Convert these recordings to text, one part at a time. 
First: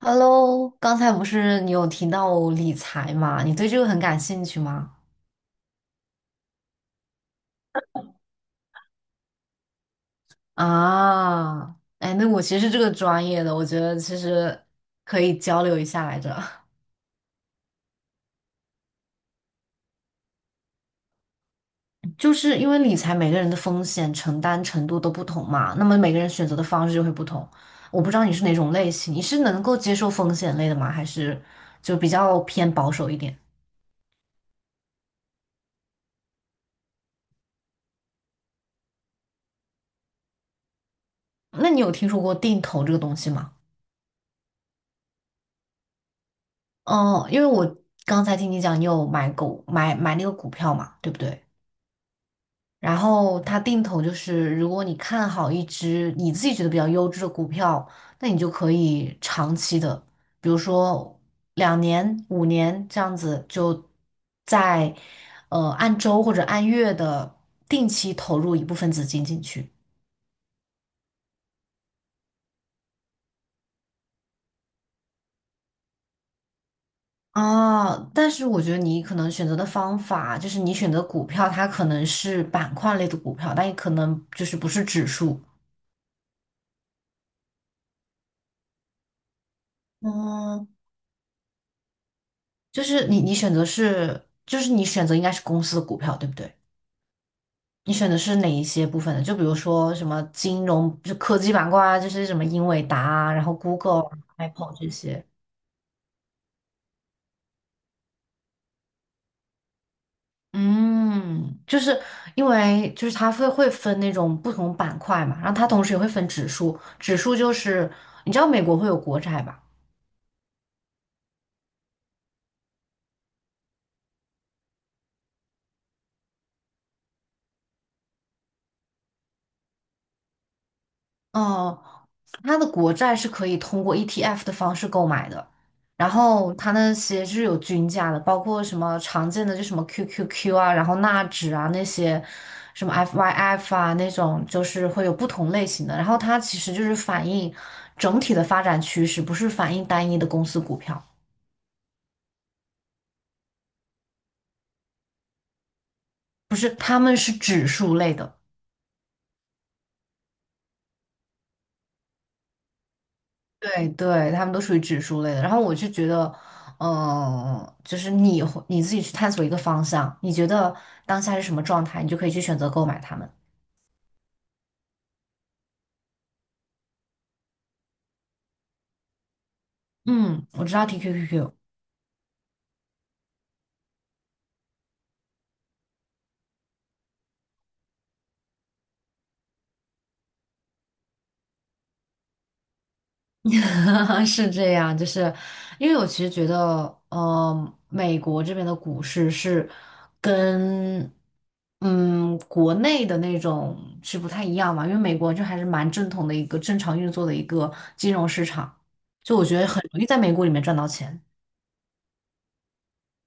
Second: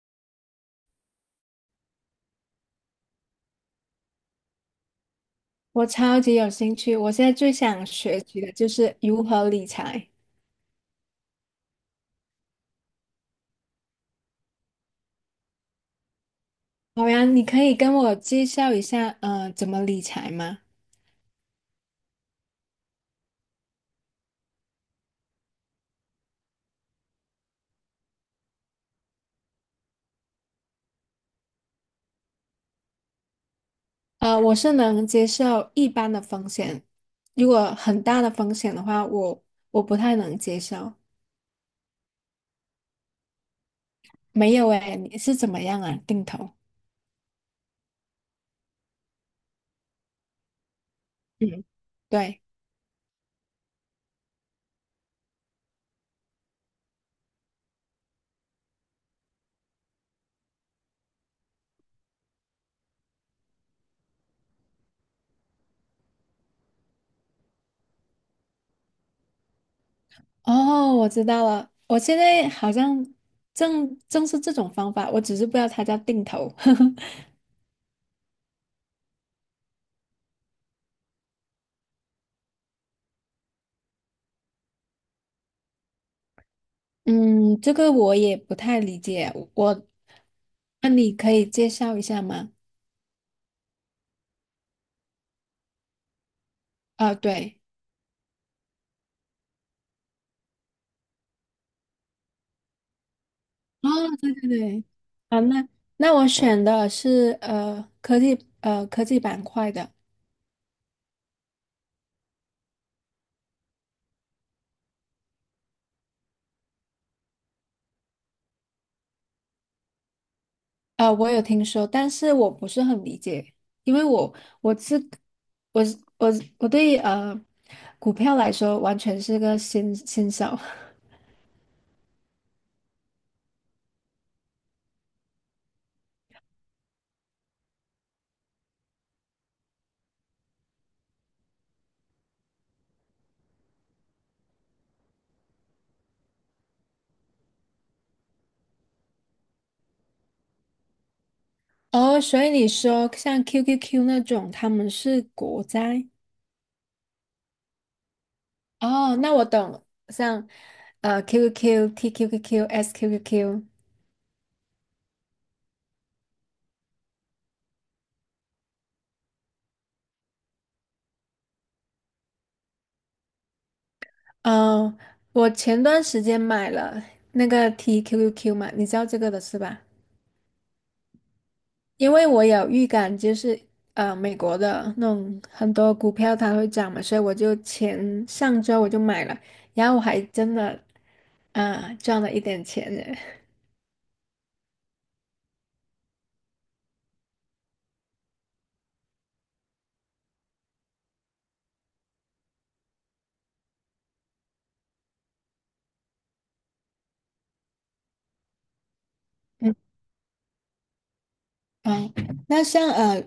Hello，刚才不是你有提到理财嘛？你对这个很感兴趣吗？我超级有兴趣，我现在最想学习的就是如何理财。啊，哎，那我其实是这个专业的，我觉得其实可以交流一下来着。好呀，你可以跟我介绍一下，怎么理财吗？就是因为理财每个人的风险承担程度都不同嘛，那么每个人选择的方式就会不同。我不知道你是哪种类型，你是能够接受风险类的吗？还是就比较偏保守一点？我是能接受一般的风险，如果很大的风险的话，我不太能接受。那你有听说过定投这个东西吗？没有诶，你是怎么样啊？定投？哦，因为我刚才听你讲，你有买那个股票嘛，对不对？嗯，对。然后它定投就是，如果你看好一只你自己觉得比较优质的股票，那你就可以长期的，比如说两年、五年这样子，就在按周或者按月的定期投入一部分资金进去。哦，我知道了，我现在好像正是这种方法，我只是不知道它叫定投。啊，但是我觉得你可能选择的方法，就是你选择股票，它可能是板块类的股票，但也可能就是不是指数。嗯，这个我也不太理解。我，嗯，那你可以介绍一下吗？就是你选择是，就是你选择应该是公司的股票，对不对？啊，对，你选的是哪一些部分的？就比如说什么金融，就科技板块啊，这些什么英伟达啊，然后 哦，Google 啊、对对 Apple 对，这些。啊，那我选的是科技板块的，嗯，就是因为就是它会分那种不同板块嘛，然后它同时也会分指数，指数就是你知道美国会有国债吧？啊，我有听说，但是我不是很理解，因为我是我对股票来说完全是个新手。哦，它的国债是可以通过 ETF 的方式购买的，然后它那些是有均价的，包括什么常见的就什么 QQQ 啊，然后纳指啊那些，什么 FYF 啊那种，就是会有不同类型的。然后它其实就是反映整体的发展趋势，不是反映单一的公司股票。哦，所以你说像 QQQ 那种，他们是国债？不是，他们是指数类的。哦，那我懂了，像QQQ、TQQQ、SQQQ。对对，他们都属于指数类的。然后我就觉得，就是你会你自己去探索一个方向，你觉得当下是什么状态，你就可以去选择购买它们。哦，我前段时间买了那个 TQQQ 嘛，你知道这个的是吧？嗯，我知道 TQQQ。 因为我有预感，就是美国的那种很多股票它会涨嘛，所以我就前上周我就买了，然后我还真的赚了一点钱呢。是这样，就是因为我其实觉得，美国这边的股市是跟国内的那种是不太一样嘛，因为美国就还是蛮正统的一个正常运作的一个金融市场，就我觉得嗯，很容易在美股里面赚到钱。哦，那像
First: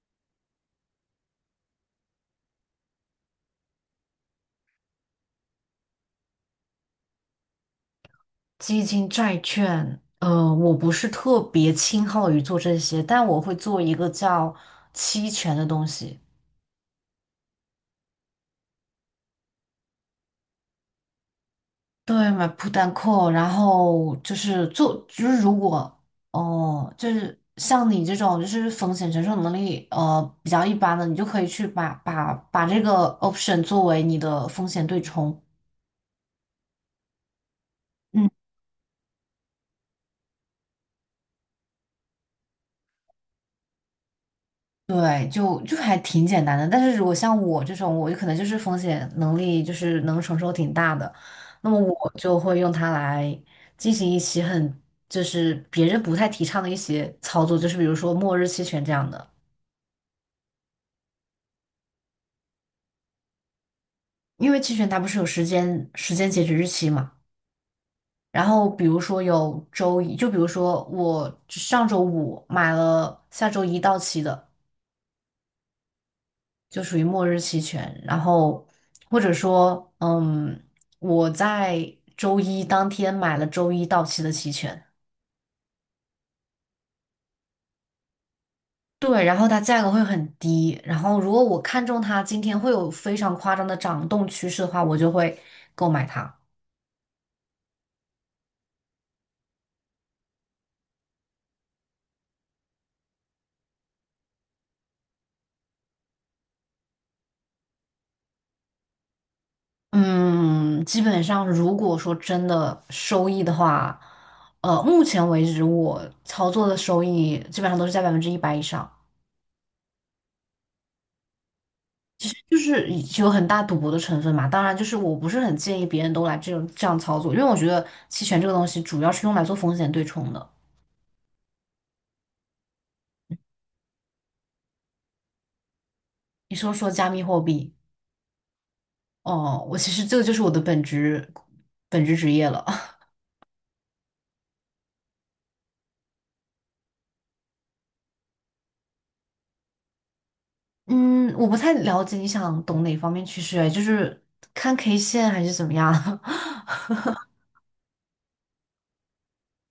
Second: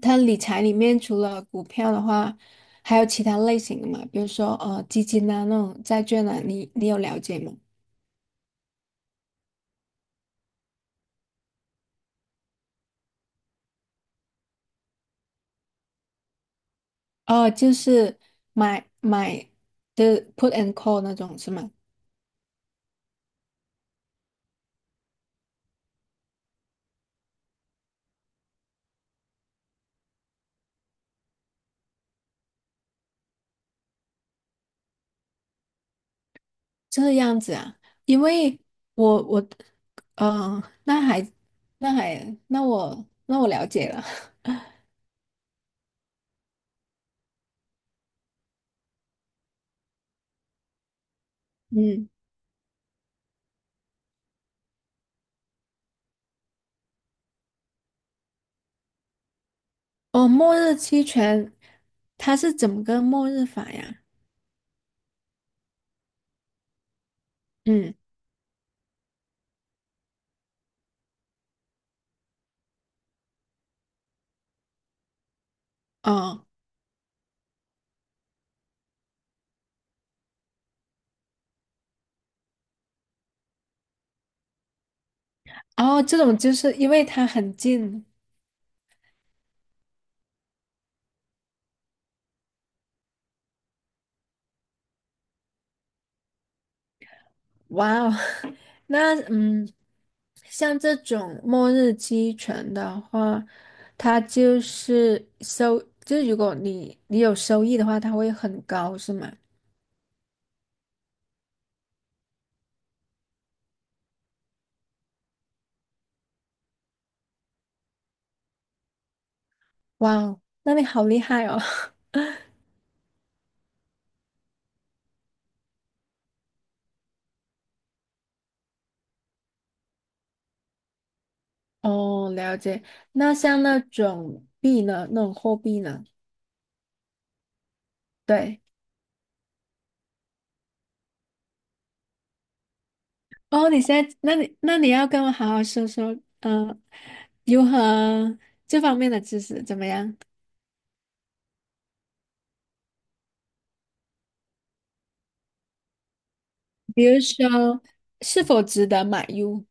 它理财里面除了股票的话，还有其他类型的嘛？比如说基金啊那种债券啊，你有了解吗？基金、债券，我不是特别倾好于做这些，但我会做一个叫期权的东西。哦，就是买的 put and call 那种是吗？对，买 put and call，然后就是做，就是如果哦，就是像你这种就是风险承受能力比较一般的，你就可以去把这个 option 作为你的风险对冲。这样子啊，因嗯。为我我呃，那还那我了解了，对，就还挺简单的。但是如果像我这种，我就可能就是风险能力就是能承受挺大的，那 么嗯，我就会用它来进行一些很就是别人不太提倡的一些操作，就是比如说末日期权这样的，哦，末日期权它是怎么个末日法呀？因为期权它不是有时间截止日期嘛。嗯，然后比如说有周一，就比如说我上周五买了下周一到期的。哦，就属于末日期权。然后或者说，我在周一当天买了周一到期的期权，哦，这种就是因为它很近。对，然后它价格会很低。然后如果我看中它今天会有非常夸张的涨动趋势的话，我就会购买它。哇哦，那嗯，像这种末日期犬的话，它就是收，就是如果你有收益的话，它会很高，是吗？嗯，基本上如果说真的收益的话，目前为止我操作的收益基本上都是在100%以上。哇哦，那你好厉害哦！就是有很大赌博的成分嘛。当然，就是我不是很建议别人都来这种这样操作，因为我觉得期权这个东西主要是用来做风险对冲的。哦，了解。那像那种币呢，那种货币呢？你说说加密货币。对。哦，我其实这个就是我的本职职业了。哦，你现在，那你要跟我好好说说，如何这方面的知识怎么样？嗯，我不太了解你想懂哪方面趋势，哎，就是看 K 线还是怎么样？比如说，是否值得买入？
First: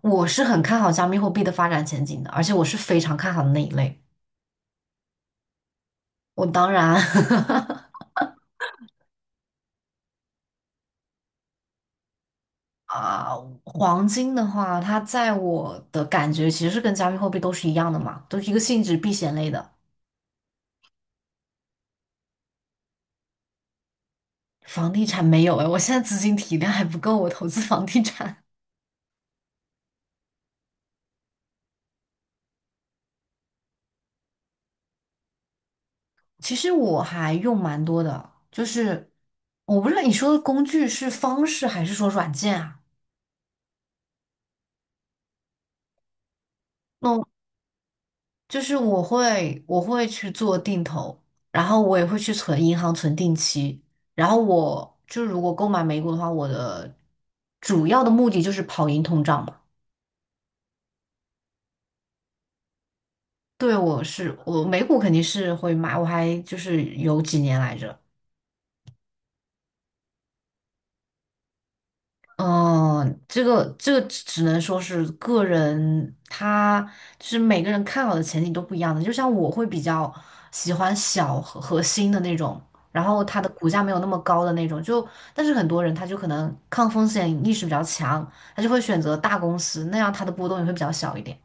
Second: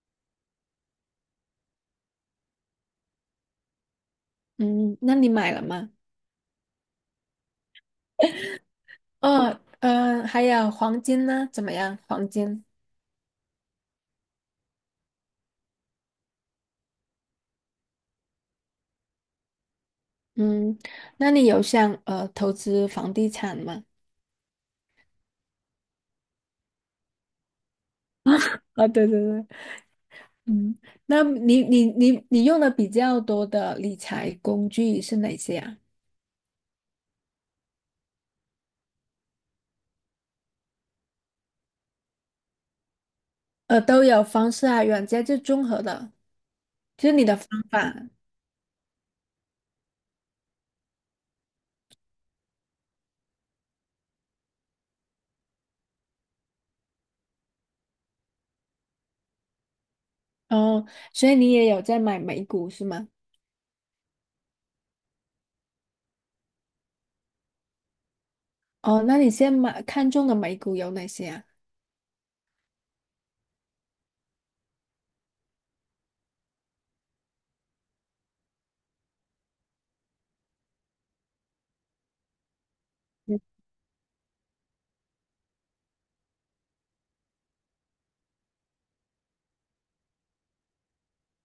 我是很看好加密货币的发展前景的，而且我是非常看好的那一类。嗯，那你买了吗？我当然。哦，还有黄金呢？怎么样？黄金？啊，黄金的话，它在我的感觉其实是跟加密货币都是一样的嘛，都是一个性质避险类的。嗯，那你有想投资房地产吗？房地产没有哎，我现在资金体量还不够，我投资房地产。啊、对对对，嗯，那你用的比较多的理财工具是哪些啊？其实我还用蛮多的，就是我不知道你说的工具是方式还是说软件啊？都有方式啊，软件就综合的，就那是你我的方法。就是我会去做定投，然后我也会去存银行存定期。然后我就如果购买美股的话，我的主要的目的就是跑赢通胀嘛。哦，所以你也有在买美股是吗？对，我是我美股肯定是会买，我还就是有几年来着。哦，那你现在买看中的美股有哪些啊？嗯，这个这个只能说是个人，他就是每个人看好的前景都不一样的。就像我会比较喜欢小和核心的那种，然后它的股价没有那么高的那种。就但是很多人他就可能抗风险意识比较强，他就会选择大公司，那样它的波动也会比较小一点。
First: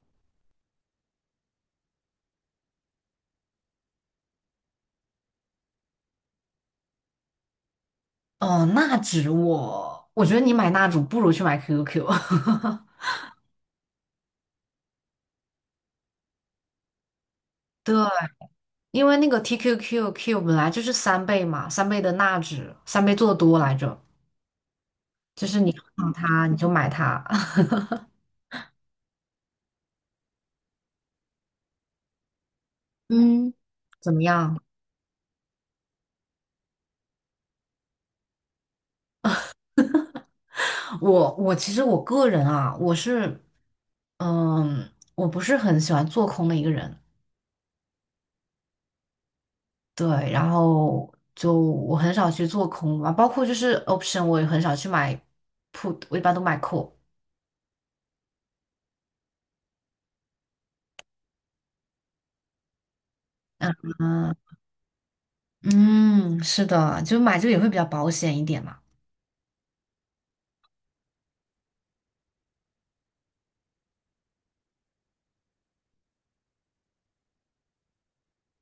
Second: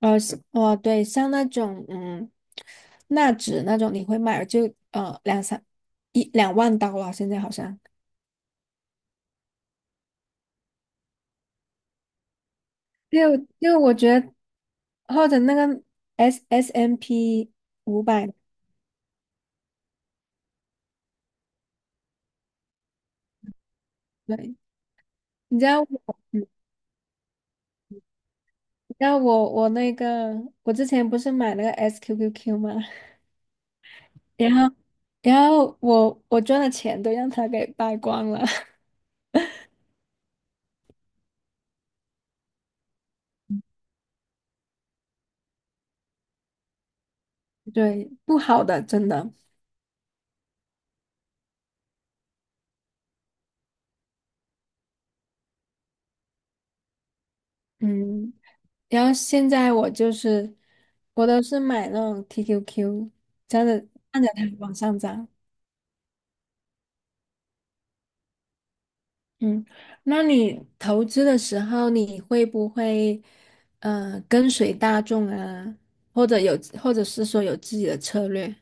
像哦，对，像那种嗯，纳指那种，你会买就两三一两万刀啊，现在好像。哦，纳指我觉得你买纳指不如去买 QQQ。因为我觉得或者那个 SSMP 对，500，因为那个 TQQQ 本来就是三倍嘛，三倍的纳指，三倍做多来着，对，就你是知你道看到我，它嗯你就买它。你知道我那个我之前不是买那个 SQQQ 吗？嗯，怎么 然样？后我赚的钱都让他给败光了，我其实我个人啊，我是，我不是很喜欢做空的一个人，对，不好的真的，对，然后就我很少去做空嘛，包括就是 option 我也很少去买 put，我一般都买 call。嗯。然后现在我都是买那种 TQQ，这样子按着嗯它往上涨。嗯，是的，就买这个也会比较保险一点嘛。嗯，那你投资的时候，你会不会跟随大众啊，或者是说有自己的策略？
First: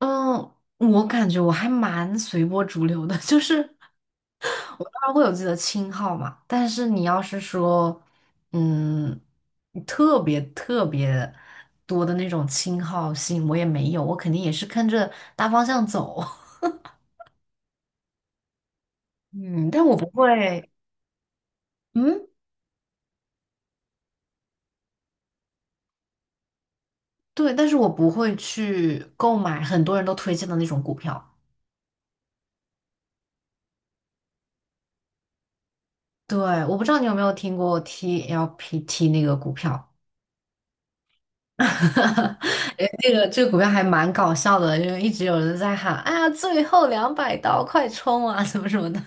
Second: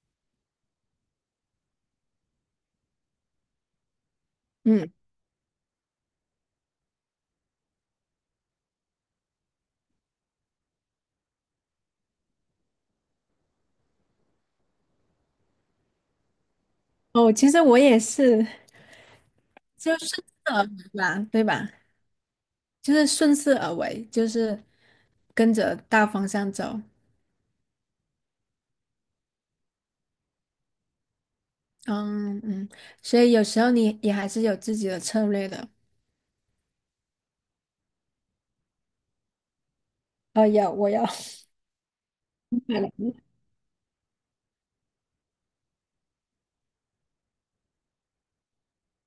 嗯，我感觉我还蛮随波逐流的。就是我当嗯，然会有自己的亲号嘛，但是你要是说，嗯，特别特别多的那种亲好性，我也没有，我肯定也是跟着大方向走。哦，其实我也是，嗯，但就我不顺势而为会，吧，对吧？嗯，就是顺势而为，就是跟着大方向走。对，但是我不会去购买很多人都推荐的那种股票。嗯嗯，所以有时候你也还是有自己的策略的。对，我不知道你有没有听过 TLPT 那个股票。哦，有，我有。买哎，了这个这个股票还蛮搞笑的，因为一直有人在喊啊，最后两百刀，快冲啊，什么什么的。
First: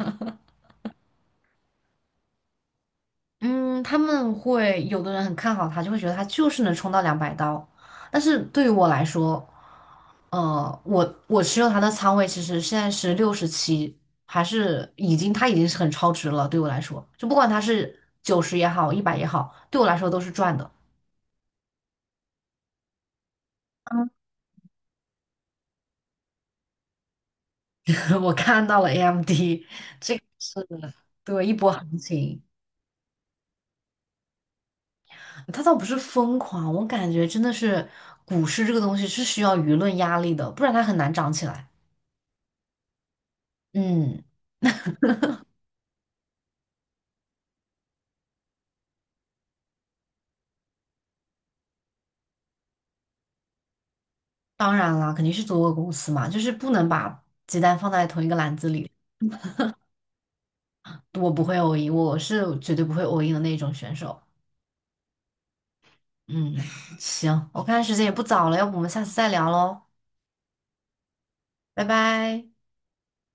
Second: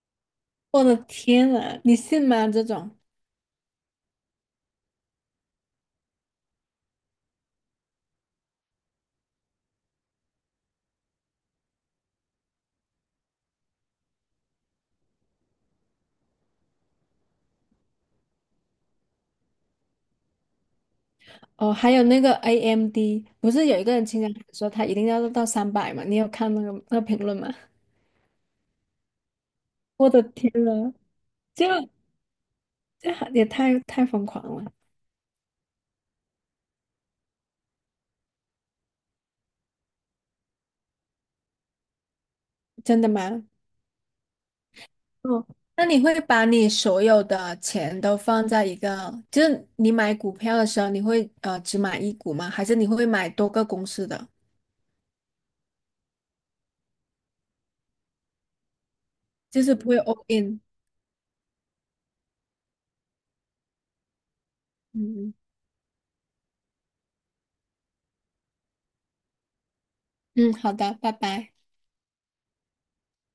我的天呐，你信吗？这种嗯，他们会有的人很看好它，就会觉得它就是能冲到两百刀。但是对于我来说，我持有它的仓位其实现在是67，还是已经它已经是很超值了。对我来说，就不管它是90也好，一百也好，对我来说都是赚的。哦，还有那个 AMD，不是有一个人经常说他一定要到300嘛？你有看那个评论吗？我看到了 AMD，我的天是的，呐，对，一这波行情。这也太疯狂了，他倒不是疯狂，我感觉真的是股市这个东西是需要舆论压力的，不然它很难涨起来。真的吗？嗯，哦，那你会把你所有的钱都放在一个，就是你买股票的时候，你会只买一股吗？还是你会买多个公司的？当然啦，肯定是做个公司嘛，就是不能把鸡蛋放在同一个篮子里。就是不会 all in。我不会 a 赢，我是绝对不会 a 赢的那种选手。嗯嗯，行，我看时间也不早了，要不我们下次再聊喽，嗯嗯，好的，拜拜。拜拜。